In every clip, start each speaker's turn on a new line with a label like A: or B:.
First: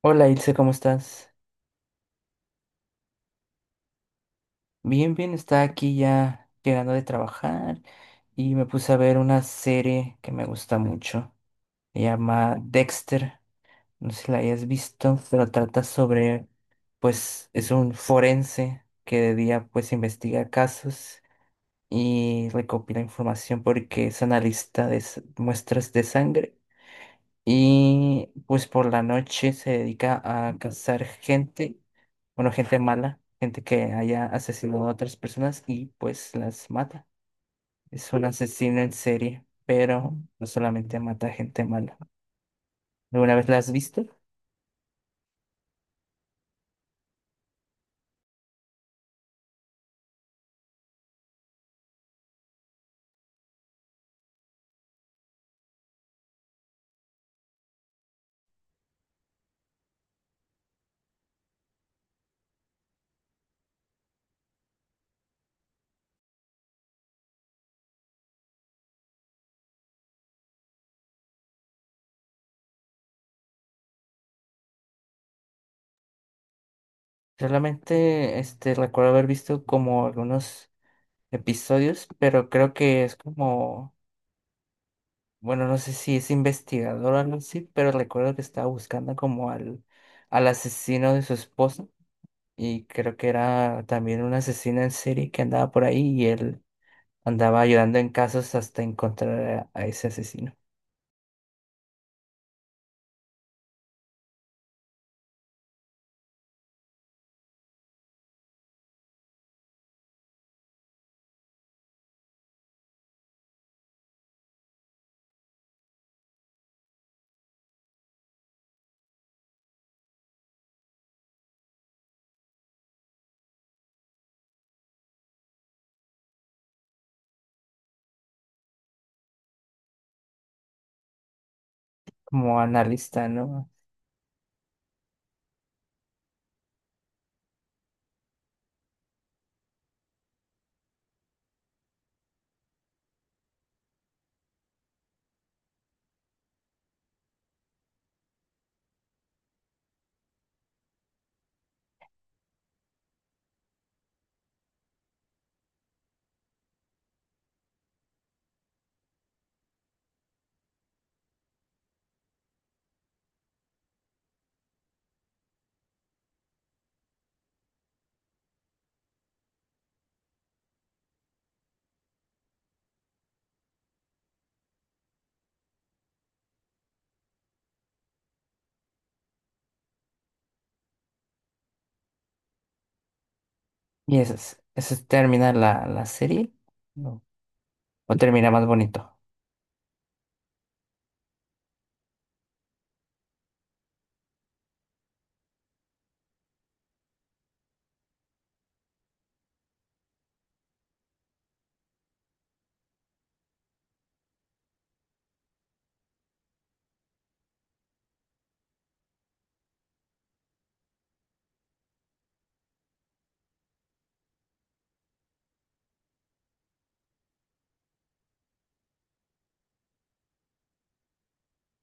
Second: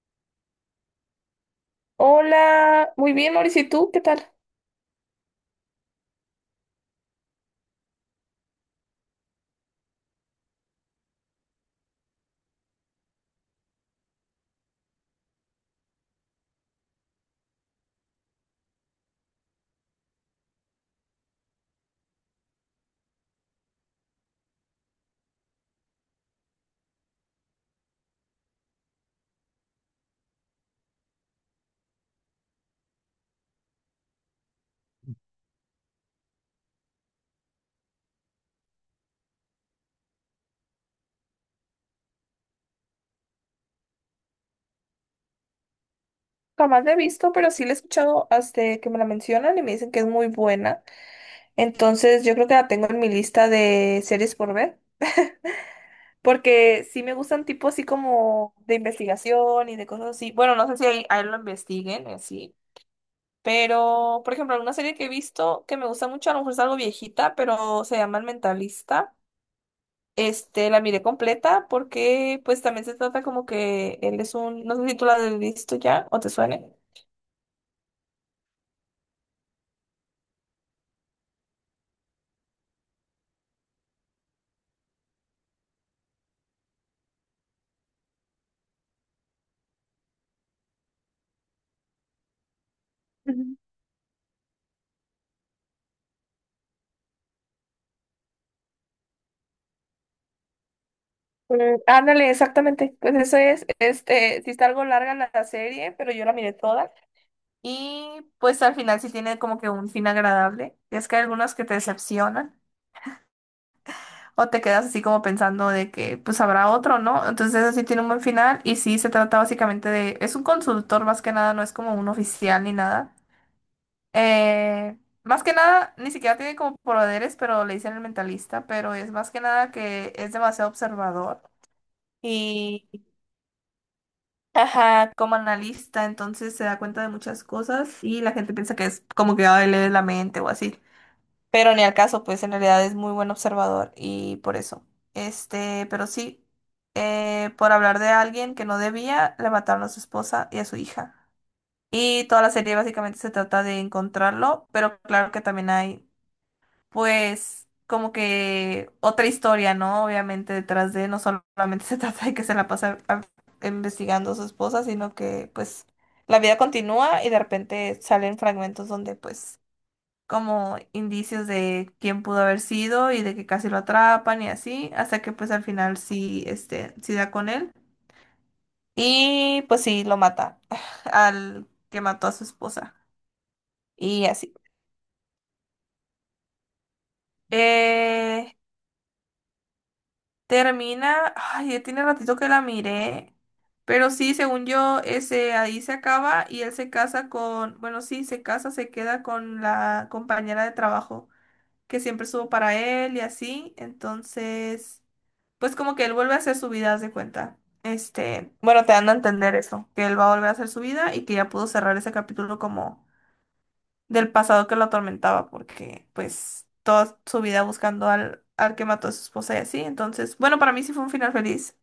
A: Hola Ilse, ¿cómo estás?
B: Hola, muy bien, Mauricio, ¿y tú qué tal?
A: Bien, bien, está aquí ya llegando de trabajar y me puse a ver una serie que me gusta mucho. Se llama Dexter, no sé si la hayas visto, pero trata sobre, pues es un forense que de día pues investiga casos y recopila información porque es analista de muestras de sangre. Y pues por la noche se dedica a cazar gente, bueno, gente mala, gente que haya asesinado a otras personas y pues las mata. Es un asesino en serie, pero no solamente mata gente mala. ¿Alguna vez la has visto?
B: Jamás la he visto, pero sí la he escuchado hasta que me la mencionan y me dicen que es muy buena. Entonces, yo creo que la tengo en mi lista de series por ver, porque sí me gustan tipo así como de investigación y de cosas así. Bueno, no sé si ahí lo investiguen, así. Pero, por ejemplo, una serie que he visto que me gusta mucho, a lo mejor es algo viejita, pero se llama El Mentalista. Este, la miré completa porque pues también se trata como que él es un, no sé si tú la has visto ya o te suene.
A: Solamente este, recuerdo haber visto como algunos episodios, pero creo que es como, bueno, no sé si es investigador o algo así, pero recuerdo que estaba buscando como al asesino de su esposa, y creo que
B: Ujú.
A: era también una asesina en serie que andaba por ahí y él andaba ayudando en casos hasta encontrar a ese asesino,
B: Mm, ándale, exactamente. Pues eso es, este, sí está algo larga la serie, pero yo la miré toda. Y pues al final sí tiene como que un fin agradable. Es que hay algunas que te decepcionan o te quedas así como pensando de que pues habrá otro, ¿no? Entonces así tiene un buen final y sí se trata básicamente de, es un consultor más que nada, no es como un oficial ni nada. Más que nada, ni siquiera tiene como poderes, pero le dicen el mentalista, pero es más que nada que es demasiado observador
A: como
B: y,
A: analista, ¿no?
B: ajá, como analista, entonces se da cuenta de muchas cosas y la gente piensa que es como que ay, lee la mente o así, pero ni al caso, pues en realidad es muy buen observador y por eso. Este, pero sí, por hablar de alguien que no debía, le mataron a su esposa y a su hija. Y toda la serie básicamente se trata de encontrarlo, pero claro que también hay pues como que otra historia, ¿no? Obviamente detrás de, no solamente se trata de que se la pasa a- investigando a su esposa, sino que pues la vida continúa y de repente salen fragmentos donde pues como indicios de quién pudo haber sido y de que casi lo atrapan y así, hasta que pues al final sí, este, sí da con él y pues sí lo mata al que mató a su esposa
A: Y
B: y
A: eso
B: así.
A: es, termina la serie, ¿no? O termina
B: Eh,
A: más bonito.
B: Termina, ay, ya tiene ratito que la miré, pero sí, según yo, ese ahí se acaba y él se casa con, bueno, sí, se casa, se queda con la compañera de trabajo que siempre estuvo para él y así, entonces, pues como que él vuelve a hacer su vida, haz de cuenta. Este, bueno, te dan a entender eso, que él va a volver a hacer su vida y que ya pudo cerrar ese capítulo como del pasado que lo atormentaba, porque pues toda su vida buscando al que mató a su esposa y así. Entonces, bueno, para mí sí fue un final feliz,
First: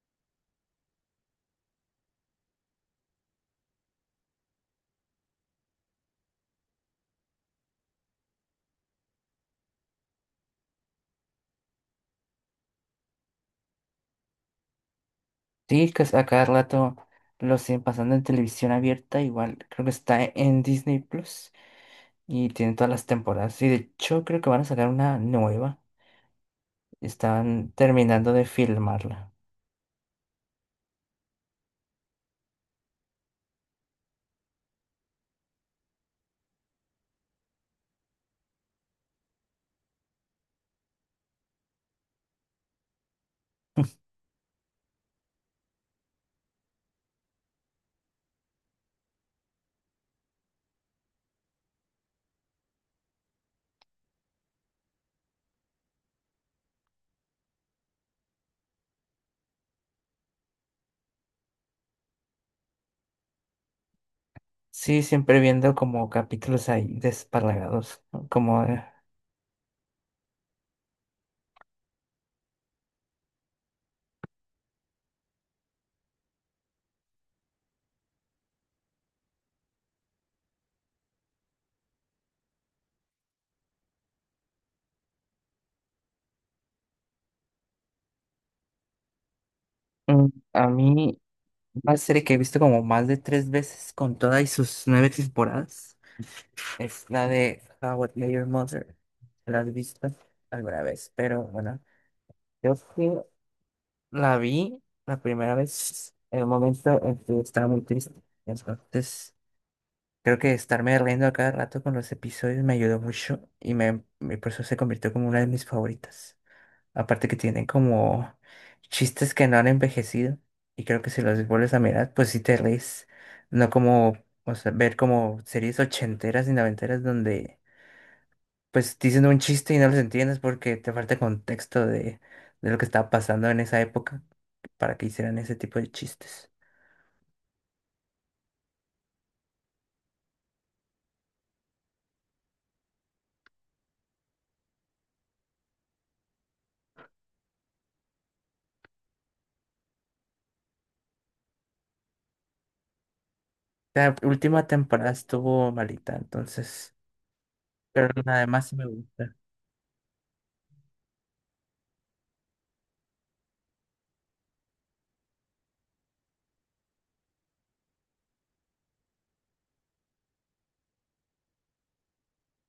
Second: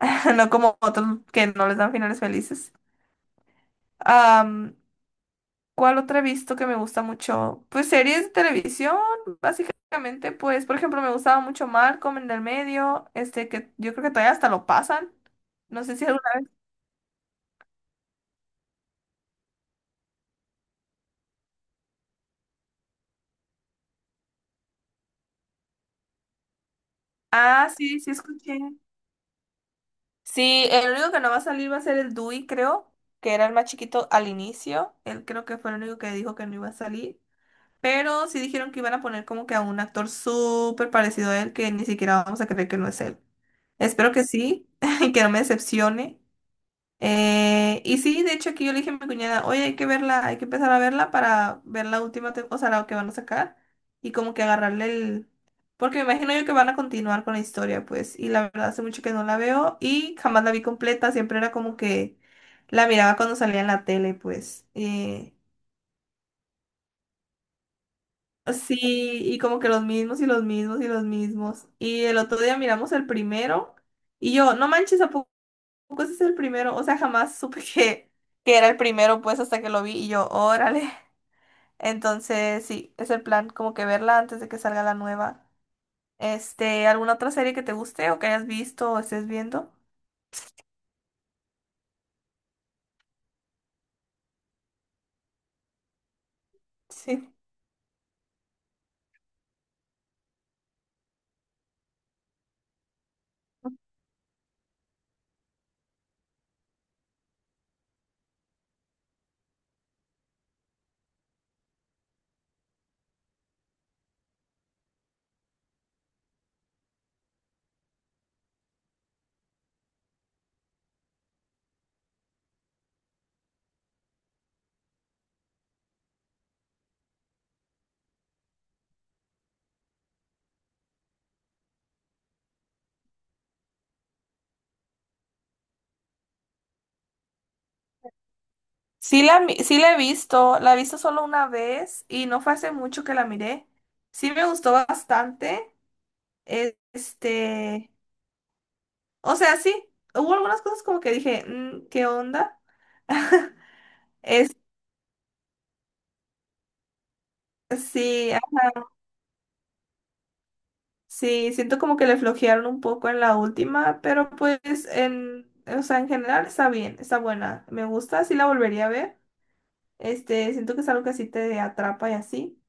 B: no como otros que no les dan finales felices. Am, ¿Cuál otra he visto que me gusta mucho? Pues series de televisión, básicamente, pues, por ejemplo, me gustaba mucho Malcolm en el Medio, este que yo creo que todavía hasta lo pasan. No
A: Sí,
B: sé
A: que
B: si
A: a
B: alguna
A: cada
B: vez.
A: rato lo siguen pasando en televisión abierta, igual creo que está en Disney Plus y tiene todas las temporadas. Y de hecho creo que van a sacar una nueva. Están
B: Ah, sí, sí
A: terminando de
B: escuché.
A: filmarla.
B: Sí, el único que no va a salir va a ser el Dewey, creo, que era el más chiquito al inicio. Él creo que fue el único que dijo que no iba a salir. Pero sí dijeron que iban a poner como que a un actor súper parecido a él, que ni siquiera vamos a creer que no es él. Espero que sí, que no me decepcione. Y sí, de hecho aquí yo le dije a mi cuñada, oye, hay que verla, hay que empezar a verla para ver la última, o sea, la que van a sacar y como que agarrarle el... Porque me imagino yo que van a continuar con la historia, pues, y la verdad hace mucho que no la veo y jamás la vi completa, siempre era como que la miraba cuando salía en la tele, pues.
A: Sí, siempre viendo como capítulos ahí desparlagados, ¿no?
B: Sí, y como que los mismos y los mismos y los mismos. Y el otro día miramos el primero y yo, no manches, tampoco ese es el primero, o sea, jamás supe que era el primero, pues hasta que lo vi y yo, órale. Entonces, sí, es el plan, como que verla antes de que salga la nueva. Este, ¿alguna otra serie que te guste o que hayas visto o estés viendo?
A: Mm, a mí una serie que he visto como más de 3 veces con todas y sus 9 temporadas es la
B: Sí.
A: de How I Met Your Mother. ¿La has visto alguna vez? Pero bueno, yo sí la vi la primera vez en un momento en que estaba muy triste. Entonces, creo que estarme riendo a cada rato con los episodios me ayudó mucho y por eso se convirtió como una de mis favoritas. Aparte que tienen como chistes que no han envejecido. Y creo que si los vuelves a mirar, pues sí te reís. No como, o sea, ver como series ochenteras y noventeras donde pues dicen un chiste y no los entiendes porque te falta contexto de lo que estaba pasando en esa época para que hicieran ese tipo de chistes.
B: Sí la he visto solo una vez y no fue hace mucho que la miré. Sí me gustó bastante. Este, o sea, sí, hubo algunas cosas como que dije, "Mm, ¿qué onda?"
A: La
B: Es,
A: última temporada estuvo malita, entonces, pero
B: sí,
A: además sí me gusta.
B: sí, siento como que le flojearon un poco en la última, pero pues en, o sea, en general está bien, está buena. Me gusta, sí la volvería a ver. Este, siento que es algo que sí te atrapa y así.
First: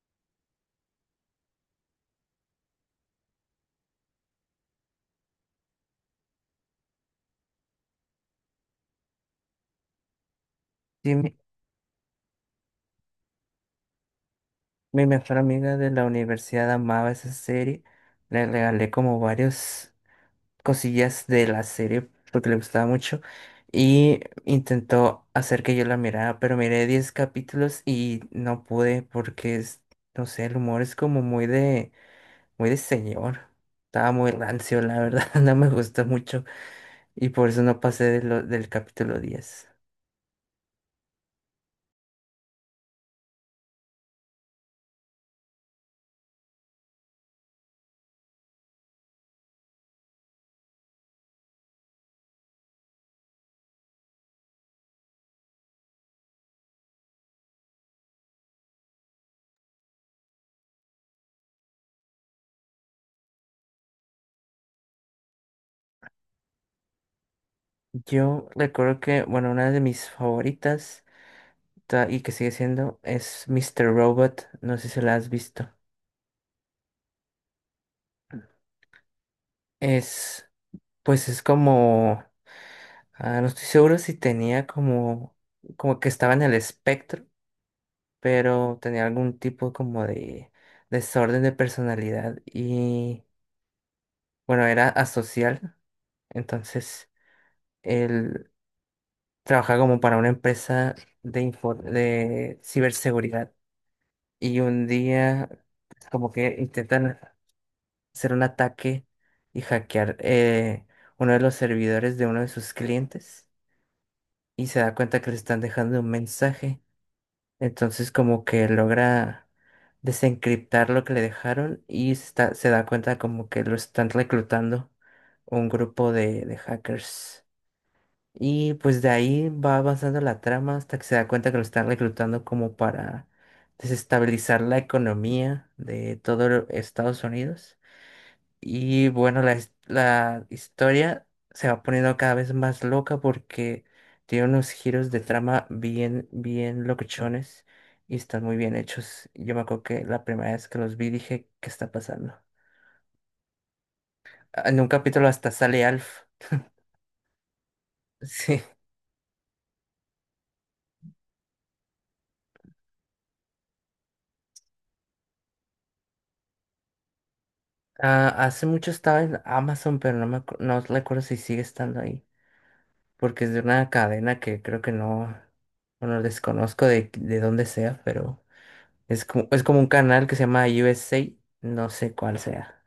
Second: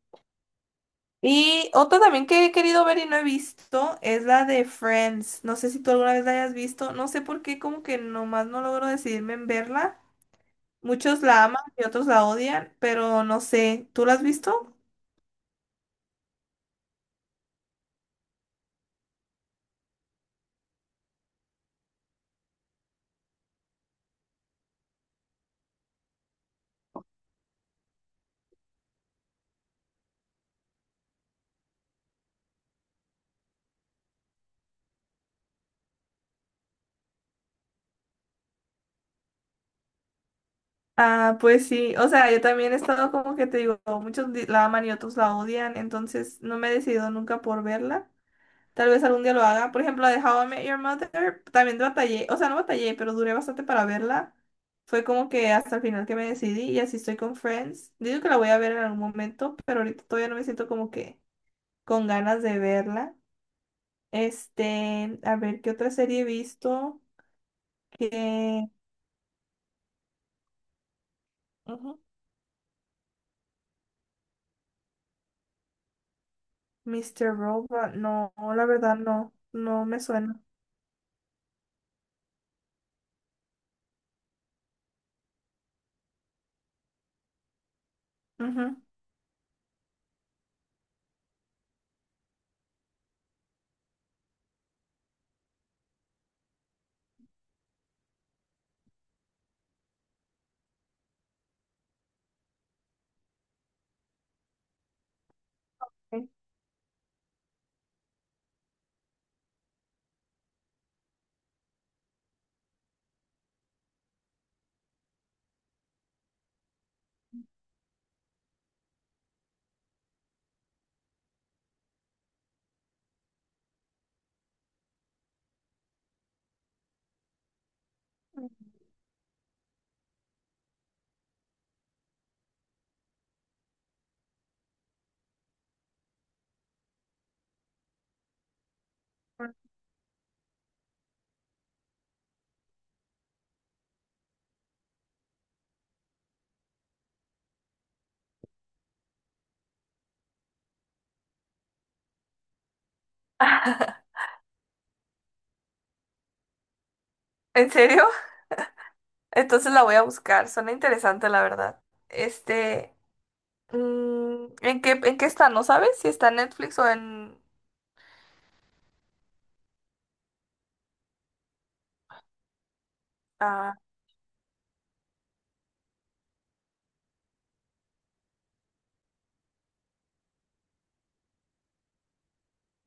B: Y otra también que he querido ver y no he visto es la de Friends. No sé si tú alguna vez la hayas visto. No sé por qué, como que nomás no logro decidirme en verla.
A: Sí,
B: Muchos la aman y otros la odian, pero no sé. ¿Tú la has visto?
A: mi mejor amiga de la universidad amaba esa serie. Le regalé como varios cosillas de la serie porque le gustaba mucho y intentó hacer que yo la mirara, pero miré 10 capítulos y no pude porque es, no sé, el humor es como muy de señor. Estaba muy rancio, la verdad, no me gustó mucho y por eso no pasé de del capítulo 10.
B: Ah, pues sí, o sea, yo también he estado como que te digo, muchos la aman y otros la odian, entonces no me he decidido nunca por verla. Tal vez algún día lo haga. Por ejemplo, la de How I Met Your Mother, también batallé, o sea, no batallé, pero duré bastante para verla. Fue como que hasta el final que me decidí y así estoy con Friends. Digo que la voy a ver en algún momento, pero ahorita todavía no me siento como que con ganas de verla. Este, a ver, ¿qué otra serie he visto?
A: Yo
B: Que...
A: recuerdo que, bueno, una de mis favoritas y que sigue siendo es Mr. Robot, no sé si la has visto.
B: Mr. Robot, no, la verdad no, no me suena.
A: Es, pues es como. Ah, no estoy seguro si tenía como, como que estaba en el espectro,
B: Ujú.
A: pero tenía algún tipo como de desorden de personalidad y bueno, era asocial. Entonces, él trabajaba como para una empresa de ciberseguridad y un día pues,
B: Sí.
A: como que intentan hacer un ataque y hackear uno de los servidores de uno de sus clientes y se da cuenta que le están dejando un mensaje. Entonces como que logra desencriptar lo que le dejaron y se da cuenta como que lo están reclutando un grupo de hackers. Y pues de ahí va avanzando la trama hasta que se da cuenta que lo están reclutando como para desestabilizar la economía de todo Estados Unidos. Y bueno, la historia se va poniendo cada vez más loca porque tiene unos giros de trama bien locochones y están muy bien hechos. Yo me acuerdo que la primera vez que los vi dije, ¿qué está pasando? Ah, en un capítulo hasta sale Alf.
B: ¿En serio?
A: Sí.
B: Entonces la voy a buscar. Suena interesante, la verdad. Este, mm, en qué está? ¿No sabes si está en Netflix o en...
A: Ah, hace mucho estaba en Amazon, pero no me no recuerdo si sigue estando ahí. Porque es de
B: Ah,
A: una cadena que creo que no, bueno, desconozco de dónde sea, pero... es como un canal que se llama USA, no sé cuál sea.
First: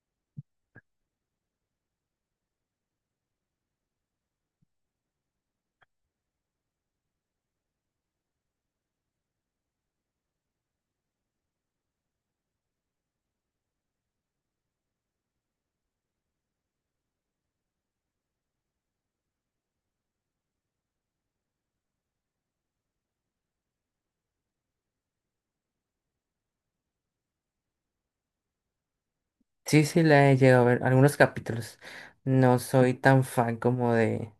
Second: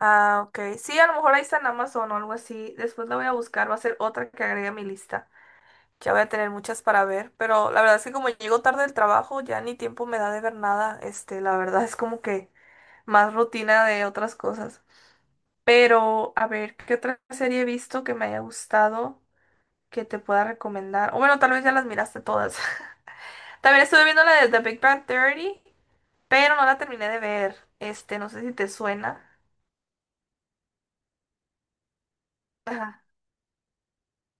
B: ah, ok. Sí, a lo mejor ahí está en Amazon o algo así. Después la voy a buscar. Va a ser otra que agregue a mi lista. Ya voy a tener muchas para ver. Pero la verdad es que como llego tarde del trabajo, ya ni tiempo me da de ver nada. Este, la verdad es como que más rutina de otras cosas. Pero, a ver, ¿qué otra serie he visto que me haya gustado que te pueda recomendar? O bueno, tal vez ya las miraste todas. También estuve viendo la de The Big Bang Theory, pero no la terminé de ver. Este, no sé si te suena.
A: Sí, sí, la he llegado a ver algunos capítulos. No soy
B: Ajá.
A: tan fan como de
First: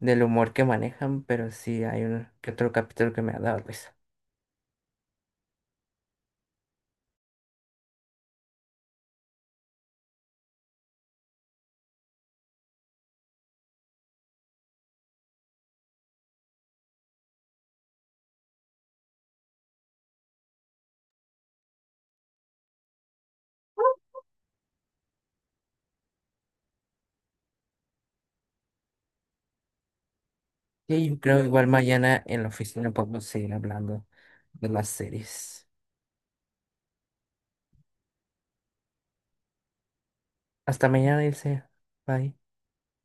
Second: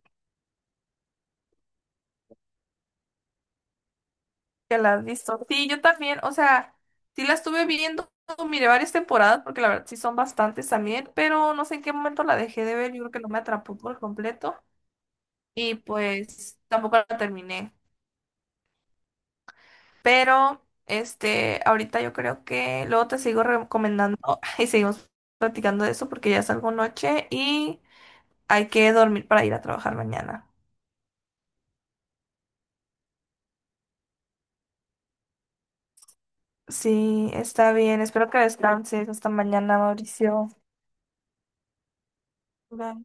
A: del humor que manejan, pero sí hay un que otro capítulo que me ha dado risa.
B: ¿Que la has visto? Sí, yo también. O sea, sí la estuve viendo, miré varias temporadas, porque la verdad sí son bastantes también, pero no sé en qué momento la dejé de ver. Yo creo que no me atrapó por completo. Y pues tampoco la terminé. Pero, este, ahorita yo creo que luego te sigo recomendando y seguimos platicando de eso porque ya salgo noche y hay que dormir para ir a trabajar mañana.
A: Y yo creo igual mañana en la oficina podemos seguir hablando de las series.
B: Sí, está bien. Espero que descanses. Hasta mañana, Mauricio.
A: Hasta mañana, Ilse. Bye.
B: Bye.